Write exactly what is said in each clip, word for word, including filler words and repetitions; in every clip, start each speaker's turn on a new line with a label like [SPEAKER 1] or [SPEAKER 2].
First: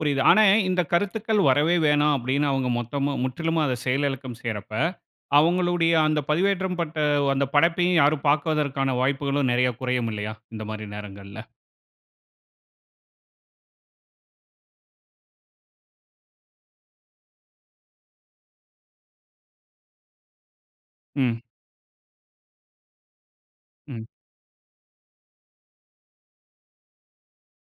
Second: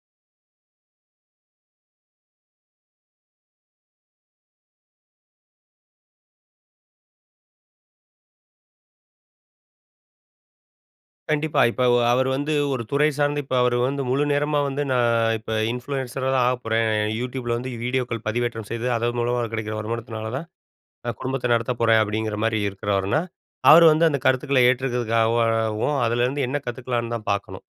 [SPEAKER 1] புரியுது. ஆனா, இந்த கருத்துக்கள் வரவே வேணாம். அப்படின்னு அவங்க மொத்தமா, முற்றிலும் அதை செயலிழக்கம் செய்யறப்ப, அவங்களுடைய அந்த பதிவேற்றம் பட்ட அந்த படைப்பையும் யாரும் பாக்குவதற்கான வாய்ப்புகளும் நெறைய குறையும் இல்லயா, இந்த மாரி நேரங்கள்ல.
[SPEAKER 2] கண்டிப்பா. இப்போ அவர் வந்து ஒரு துறை சார்ந்த இப்போ அவரு வந்து முழு நேரமா வந்து "நான் இப்ப இன்ஃப்ளூயன்சரா தான் ஆகப் போறேன். யூடியூப்ல வந்து வீடியோக்கள் பதிவேற்றம் செய்து அதன் மூலமா கிடைக்கிற வருமானத்தினால தான் நான்
[SPEAKER 1] ம்.
[SPEAKER 2] குடும்பத்தை நடத்தப் போறேன்." அப்படிங்கிற மாதிரி இருக்கிறவர்னா, அவர்
[SPEAKER 1] ம்.
[SPEAKER 2] வந்து அந்த கருத்துக்களை ஏற்றுக்கிறதுக்காகவும் அதுலேருந்து என்ன கத்துக்கலாம்ன்னு தான் பார்க்கணும்.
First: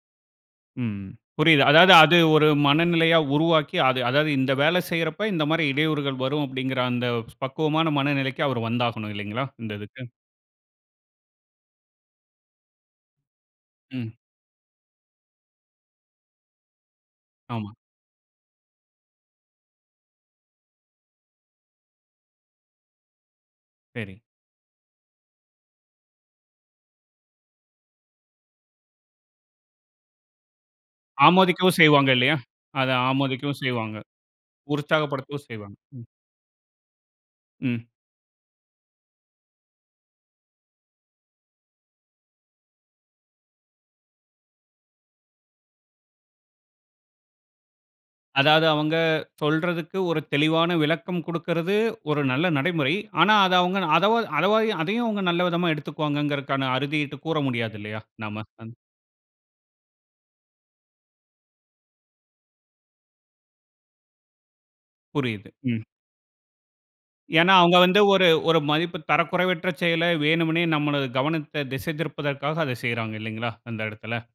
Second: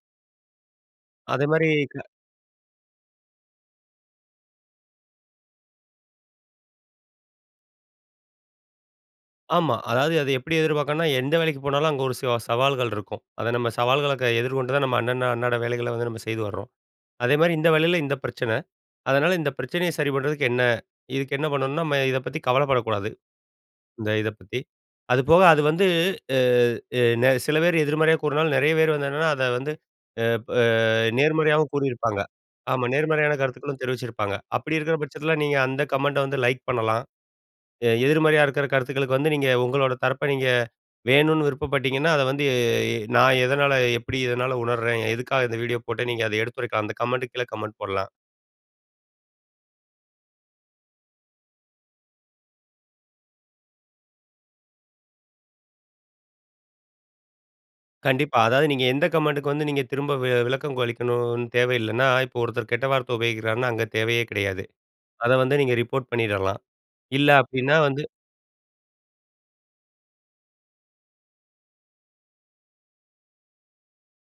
[SPEAKER 1] ம் புரியுது.
[SPEAKER 2] அதேமாதிரி,
[SPEAKER 1] அதாவது
[SPEAKER 2] க
[SPEAKER 1] அது ஒரு மனநிலையா உருவாக்கி, அத அதாவது இந்த வேலை செய்யறப்ப இந்த மாதிரி இடையூறுகள் வரும் அப்படிங்குற அந்த பக்குவமான மனநிலைக்கு அவரு வந்தாகணும் இல்லைங்களா? இந்த
[SPEAKER 2] ஆமா,
[SPEAKER 1] இதுக்கு.
[SPEAKER 2] அதாவது அத எப்படி எதிர்பார்க்கணும்னா எந்த வேலைக்கு போனாலும், அங்கே ஒரு சவா சவால்கள் இருக்கும். அதை நம்ம
[SPEAKER 1] ம்.
[SPEAKER 2] சவால்கள்ல எதிர்கொண்டு தான் நம்ம அண்ண அண்ணாட வேலைகள்ல வந்து நம்ம செய்து வர்றோம். அதேமாதிரி இந்த
[SPEAKER 1] ஆமா.
[SPEAKER 2] வேலையில இந்த பிரச்சனை. அதனால இந்த பிரச்சனையை சரி பண்ணுறதுக்குm என்ன இதுக்கு என்ன பண்ணணும்னா, நம்ம இதை பத்தி கவலைப்படக்கூடாது. இந்த
[SPEAKER 1] சரி.
[SPEAKER 2] இத பத்தி அது போக அது வந்து, சில பேர் எதிர்மறையா கூறினாலும் நெறைய பேர் வந்து என்னன்னா, அத வந்து ப் பா நேர்மறையாகவும்
[SPEAKER 1] ஆமோதிக்கவும் செய்வாங்க
[SPEAKER 2] கூறியிருப்பாங்க.
[SPEAKER 1] இல்லயா?
[SPEAKER 2] ஆமா,
[SPEAKER 1] அதை
[SPEAKER 2] நேர்மறையான
[SPEAKER 1] ஆமோதிக்கவும்
[SPEAKER 2] கருத்துக்களும்
[SPEAKER 1] செய்வாங்க.
[SPEAKER 2] தெரிவிச்சிருப்பாங்க. அப்படி இருக்கிற பட்சத்தில
[SPEAKER 1] உற்சாகப்படுத்தவும்
[SPEAKER 2] நீங்க
[SPEAKER 1] செய்வாங்க.
[SPEAKER 2] அந்த
[SPEAKER 1] ம்.
[SPEAKER 2] கமெண்டை வந்து லைக் பண்ணலாம்,
[SPEAKER 1] ம்.
[SPEAKER 2] எதிர்மறையா இருக்கிற கருத்துக்களுக்கு வந்து நீங்க உங்களோட தரப்ப நீங்க வேணுண்னு விருப்பப்பட்டீங்கன்னா, அதை வந்து நான் எதனால எப்படி இதனால் உணருறேன், எதுக்காக இந்த வீடியோ போட்டேன் நீங்க அத எடுத்துரைக்கலாம். அந்த கமெண்ட் கீழ கமெண்ட் போடலாம்.
[SPEAKER 1] அதாவது அவங்க சொல்றதுக்கு ஒரு தெளிவான விளக்கம் குடுக்கறது ஒரு நல்ல நடைமுறை. ஆனா, அத அவங்க அதவா அத அதையும் நல்ல விதமா எடுத்துக்குவாங்ககறதுக்கான அறுதியிட்டு கூற முடியாது இல்லையா
[SPEAKER 2] கண்டிப்பா.
[SPEAKER 1] நாம.
[SPEAKER 2] அதாவது நீங்க எந்த கமெண்டுக்கு வந்து நீங்க திரும்ப விளக்கம் அளிக்கணும்னு தேவ இல்லன்னா, இப்போ ஒருத்தர் கெட்ட வார்த்தை உபயோகிக்கிறார்னா, அங்க தேவையே கிடையாது. அதை
[SPEAKER 1] புரியுது.
[SPEAKER 2] வந்து நீங்க
[SPEAKER 1] ம்.
[SPEAKER 2] ரிப்போர்ட் பண்ணிடலாம். இல்ல
[SPEAKER 1] ஏன்னா, அவங்க
[SPEAKER 2] அப்படின்னா
[SPEAKER 1] வந்து
[SPEAKER 2] வந்து
[SPEAKER 1] ஒரு ஒரு மதிப்பு தரக்குறைவற்ற செயல வேணும்ன்னே, நமது கவனத்த திசை திருப்பதற்கா அத செய்றாங்க இல்லங்களா? அந்த இடத்தில.